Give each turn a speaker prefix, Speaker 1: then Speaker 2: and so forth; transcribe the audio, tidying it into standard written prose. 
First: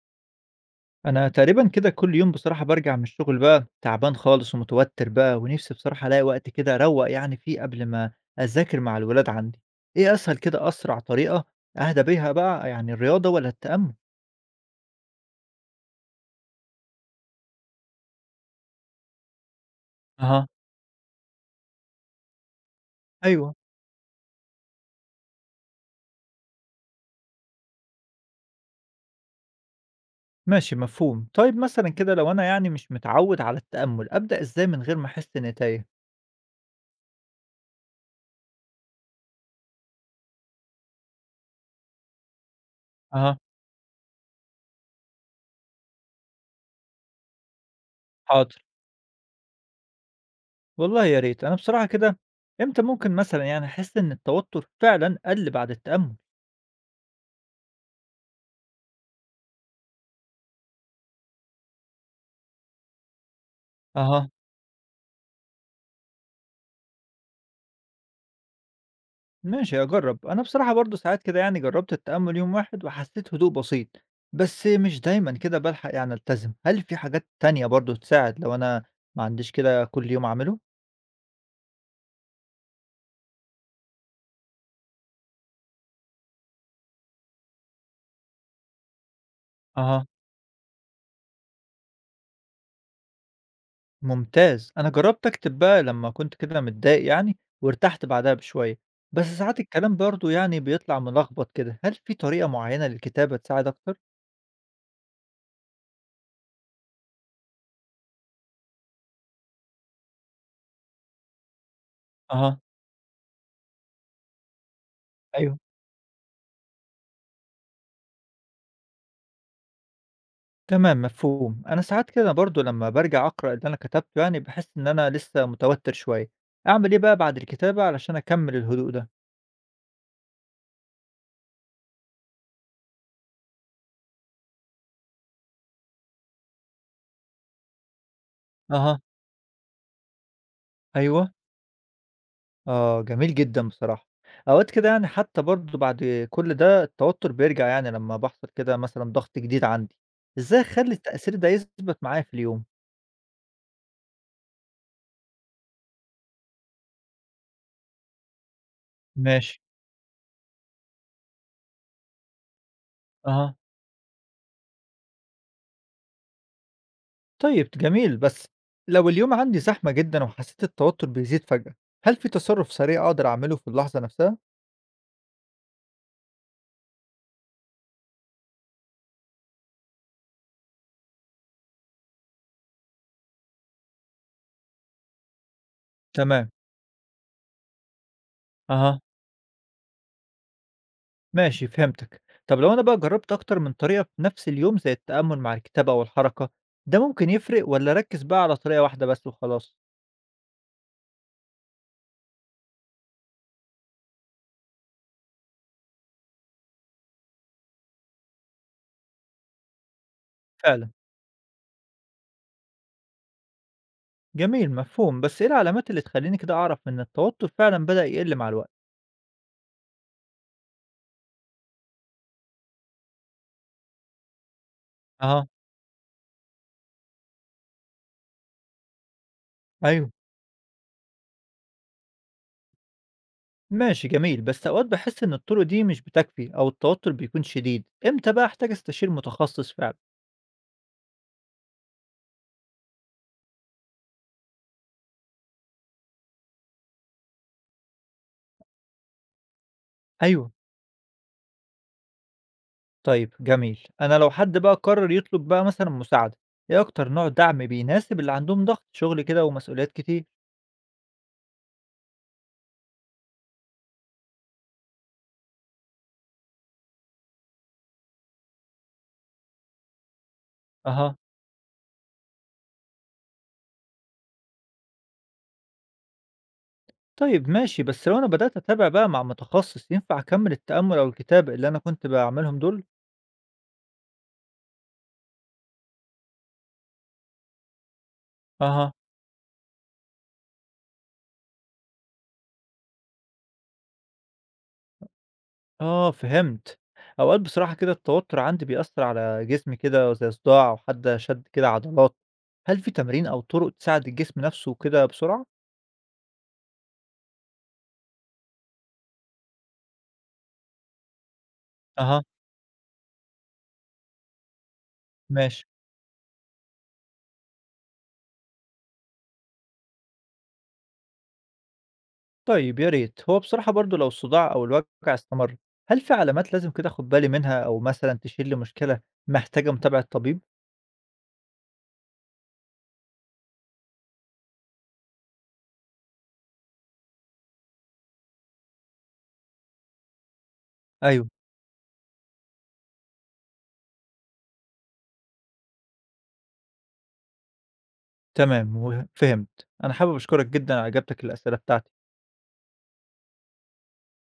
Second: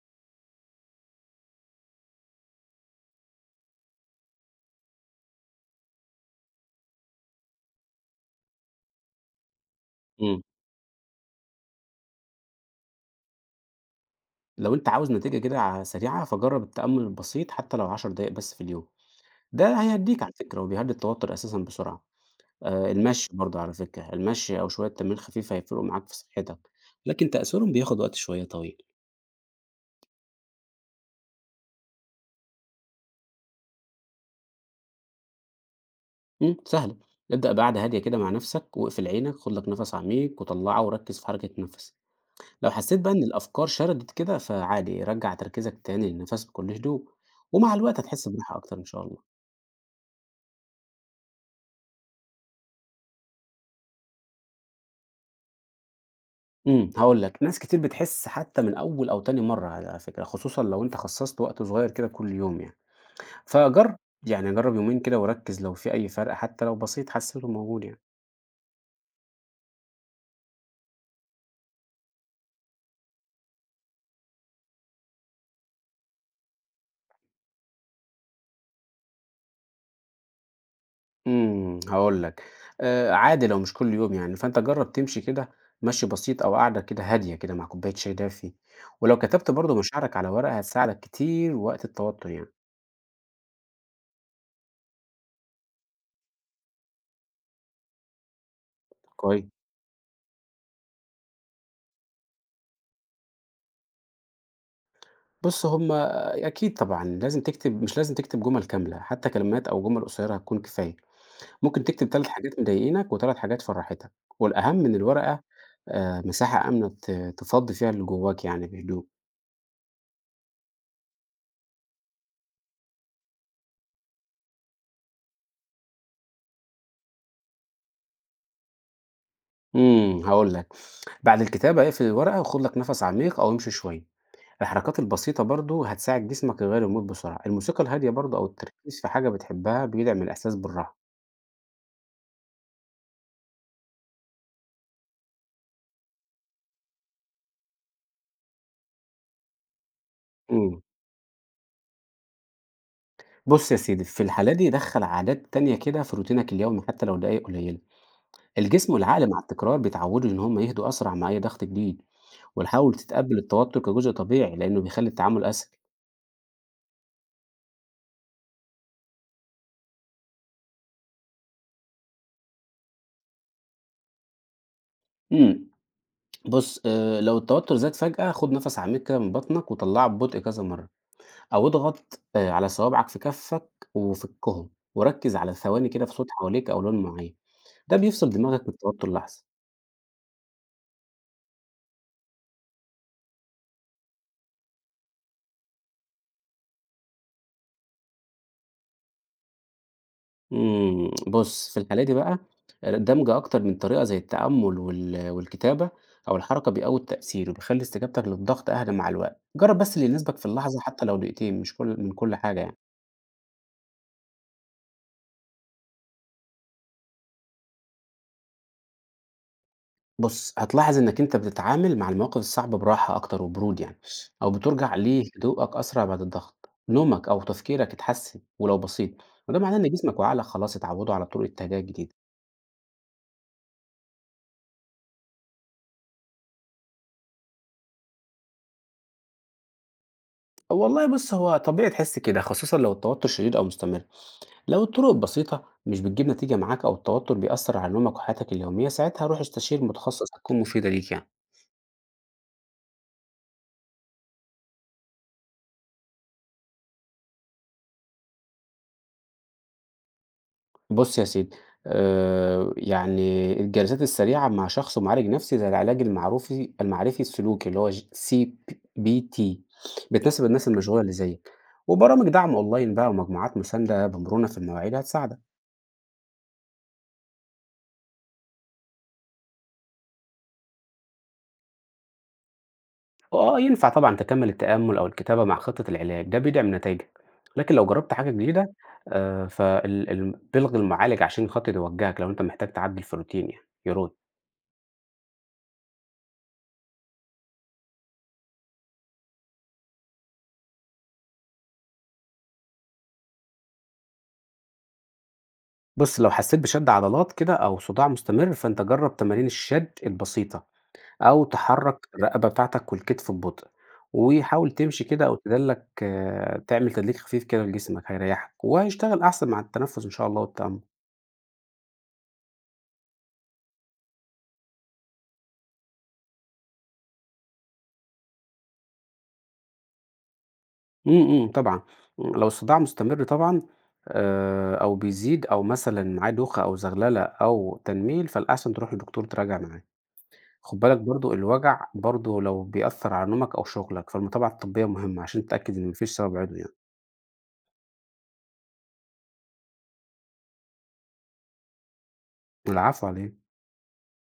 Speaker 1: أنا تقريبًا كده كل يوم بصراحة بارجع من الشغل بقى تعبان خالص ومتوتر بقى، ونفسي بصراحة ألاقي وقت كده أروّق يعني فيه قبل ما أذاكر مع الولاد عندي. إيه أسهل
Speaker 2: إمم.
Speaker 1: كده أسرع طريقة أهدى بيها بقى يعني الرياضة والّا التأمل؟
Speaker 2: لو أنت عاوز نتيجة كده ع سريعة، فجرّب التأمل البسيط حتى لو 10 دقايق بس في اليوم، ده هيهدّيك على
Speaker 1: أها.
Speaker 2: فكرة وبيهدّي التوتر أساسًا بسرعة. المشي
Speaker 1: أيوه،
Speaker 2: برضه على فكرة، المشي أو شوية تمرين خفيف هيفرقوا معاك في صحتك، لكن تأثيرهم بياخد وقت شوية طويل.
Speaker 1: ماشي مفهوم. طيب مثلًا كده لو أنا يعني مش متعود على التأمل، أبدأ إزاي من غير ما أحس إني تايه؟
Speaker 2: إمم، سهلة، ابدأ بقعدة هادية كده مع نفسك واقفل عينك، خُد لك نفس عميق وطلّعه وركّز في حركة نفسك. لو حسيت بقى إن
Speaker 1: أها.
Speaker 2: الأفكار شردت كده، فعادي رجّع تركيزك تاني للنفس بكل هدوء، ومع الوقت هتحس
Speaker 1: حاضر،
Speaker 2: براحة أكتر إن شاء الله.
Speaker 1: والله يا ريت. أنا بصراحة كده إمتى ممكن مثلًا يعني أحس إن التوتر فعلًا قَل بعد التأمل؟
Speaker 2: إمم، هاقول لك، ناس كتير بتحس حتى من أول أو تاني مرّة على فكرة، خصوصًا لو أنت خصّصت وقت صغير كده كل يوم يعني، فجرّب
Speaker 1: أها.
Speaker 2: يعني جرّب يومين كده وركّز لو في أي فرق حتى لو بسيط حسّيته موجود يعني.
Speaker 1: ماشي أجرّب، أنا بصراحة برضه ساعات كده يعني جرّبت التأمُّل يوم واحد وحسّيت هدوء بسيط، بس مش دايمًا كده بالحق يعني ألتزم، هل في حاجات تانية برضه تساعد لو أنا ما عنديش كده كل يوم أعمله؟
Speaker 2: إمم، هاقول لك، عادي لو مش كل يوم يعني، فأنت جرّب تمشي كده مشي بسيط أو قعدة كده هادية كده مع كوباية شاي دافي، ولو كتبت برضه
Speaker 1: أها.
Speaker 2: مشاعرك على ورقة هتساعدك كتير وقت التوتر يعني،
Speaker 1: ممتاز، أنا جرّبت أكتب بقى لمّا كنت كده متضايق يعني وارتحت بعدها بشوية، بس
Speaker 2: كويس.
Speaker 1: ساعات الكلام برضه يعني بيطلع ملخبط كده، هل في طريقة معيّنة للكتابة تساعد أكتر؟
Speaker 2: بُص هُم أكيد طبعًا لازم تكتب مش لازم تكتب جُمل كاملة، حتى كلمات أو جُمل قصيّرة هتكون كفاية. ممكن تكتب 3
Speaker 1: أها،
Speaker 2: حاجات مضايقينك و3 حاجات فرّحتك، والأهم من الورقة
Speaker 1: أيوه.
Speaker 2: مساحة آمنة تفضّي فيها اللي جواك يعني بهدوء.
Speaker 1: تمام مفهوم، انا ساعات كده برضو لما برجع اقرا اللي انا كتبته يعني بحس ان انا لسه متوتر شويه. اعمل ايه بقى بعد الكتابه علشان اكمل الهدوء ده؟
Speaker 2: إمم، هاقول لك، بعد الكتابة اقفل الورقة وخُد لك نَفَس عميق أو امشي شوية، الحركات البسيطة برضه هتساعد جسمك يغيّر المود بسرعة، الموسيقى الهادية برضه أو
Speaker 1: اها.
Speaker 2: التركيز في حاجة بتحبها بيدعم الإحساس بالراحة.
Speaker 1: ايوه. اه جميل جدا بصراحه. اوقات كده يعني حتى برضو بعد كل ده التوتر بيرجع يعني لما بحصل كده مثلا ضغط جديد عندي. ازاي
Speaker 2: إمم،
Speaker 1: اخلي التاثير ده يثبت معايا في اليوم؟
Speaker 2: بُص يا سيدي، في الحالة دي دخّل عادات تانية كده في روتينك اليومي حتى لو دقايق قليلة، الجسم والعقل مع
Speaker 1: ماشي.
Speaker 2: التكرار بيتعودوا إن هم يهدوا أسرع مع أي ضغط جديد. ونحاول تتقبل
Speaker 1: اها.
Speaker 2: التوتر كجزء طبيعي لأنه بيخلي التعامل أسهل.
Speaker 1: طيب جميل، بس لو اليوم عندي زحمه جدا وحسيت التوتر بيزيد فجاه، هل في تصرف سريع اقدر اعمله في اللحظه نفسها؟
Speaker 2: امم بُص، لو التوتر زاد فجأة خُد نَفَس عميق كده من بطنك وطلّعه ببطء كذا مرّة، أو اضغط على صوابعك في كفّك وفكّهم، وركّز على ثواني كده في صوت
Speaker 1: تمام.
Speaker 2: حواليك أو لون معيّن، ده بيفصل دماغك من
Speaker 1: اها.
Speaker 2: التوتر لحظة.
Speaker 1: ماشي فهمتك. طب لو أنا بقى جربت أكتر من طريقة في نفس اليوم زي التأمل مع الكتابة أو الحركة، ده ممكن يفرق ولا أركز بقى على طريقة واحدة بس وخلاص؟
Speaker 2: بُص، في الحالة دي بقى دمج أكتر من طريقة زي التأمل والكتابة أو الحركة بيقوي التأثير وبيخلّي استجابتك للضغط أهدى مع الوقت. جرّب بس اللي يناسبك في اللحظة
Speaker 1: فعلا.
Speaker 2: حتى لو دقيقتين مش كل من كل حاجة يعني.
Speaker 1: جميل مفهوم، بس إيه العلامات اللي تخليني كده أعرف إن التوتر فعلا بدأ يقل مع الوقت؟
Speaker 2: بُص، هتلاحظ إنك أنت بتتعامل مع المواقف الصعبة براحة أكتر وبرود يعني، أو بترجع
Speaker 1: أها.
Speaker 2: لهدوءك أسرع بعد الضغط، نومك أو تفكيرك اتحسن ولو بسيط، وده معناه إن
Speaker 1: أيوه.
Speaker 2: جسمك وعقلك خلاص اتعودوا على طرق التهدئة الجديدة.
Speaker 1: ماشي جميل، بس أوقات بحس إن الطرق دي مش بتكفي أو التوتر بيكون شديد، إمتى بقى أحتاج أستشير متخصص فعلا؟
Speaker 2: والله بُص، هو طبيعي تحس كده خصوصًا لو التوتر شديد أو مستمر، لو الطرق بسيطة مش بتجيب نتيجة معاك أو التوتر بيأثر على نومك وحياتك اليومية، ساعتها روح استشير متخصص
Speaker 1: أيوه.
Speaker 2: هتكون مفيدة ليك يعني.
Speaker 1: طيب جميل، أنا لو حد بقى قرر يطلب بقى مثلا مساعدة، إيه أكتر نوع دعم بيناسب اللي عندهم ضغط شغل كده ومسؤوليات كتير؟
Speaker 2: بُص يا سيدي، يعني الجلسات السريعة مع شخص معالج نفسي زي العلاج المعرفي السلوكي اللي هو ج CBT بتناسب الناس المشغولة اللي
Speaker 1: أها.
Speaker 2: زيك، وبرامج دعم أونلاين بقى ومجموعات مساندة بمرونة في المواعيد هتساعدك،
Speaker 1: طيب ماشي، بس لو أنا بدأت أتابع بقى مع متخصص ينفع أكمّل التأمُّل أو الكتابة اللي أنا كنت باعملهم دول؟
Speaker 2: وآه ينفع طبعًا تكمل التأمل أو الكتابة مع خطة العلاج، ده بيدعم نتايجك، لكن لو جربت حاجة جديدة
Speaker 1: أها،
Speaker 2: فال ال بِلغ المعالج عشان خاطر يوجهك لو أنت محتاج تعدل في روتين يعني، يرُد.
Speaker 1: آه فهمت. أوقات بصراحة كده التوتر عندي بيأثّر على جسمي كده زي صداع أو حتى شَد كده عضلات. هل في تمارين أو طُرق تساعد الجسم نَفْسه كده بسرعة؟
Speaker 2: بُص، لو حسيت بشد عضلات كده أو صداع مستمر، فأنت جرّب تمارين الشد البسيطة أو تحرّك
Speaker 1: أها،
Speaker 2: الرقبة بتاعتك والكتف ببطء، وحاول تمشي كده أو
Speaker 1: ماشي.
Speaker 2: تدلّك آه، تعمل تدليك خفيف كده لجسمك هيريّحك، وهيشتغل أحسن مع التنفس إن شاء الله والتأمل.
Speaker 1: طيب يا ريت. هو بصراحة برضه لو الصداع أو الوجع استمر، هل في علامات لازم كده آخُد بالي منها أو مثلًا تشير لمشكلة محتاجة متابعة طبيب؟
Speaker 2: إمم، إمم، طبعًا. لو الصداع مستمر طبعًا أو بيزيد أو مثلًا معاه دوخة أو زغللة أو تنميل، فالأحسن تروح لدكتور تراجع معاه. خُد بالك
Speaker 1: أيوه،
Speaker 2: برضه الوجع برضه لو بيأثّر على نومك أو شُغلك، فالمتابعة الطبية مهمة عشان تتأكد إن ما فيش سبب عضوي يعني.
Speaker 1: تمام و فهمت. أنا حابب أشكرك جدًا على إجابتك للأسئلة بتاعتي.
Speaker 2: العفو على إيه؟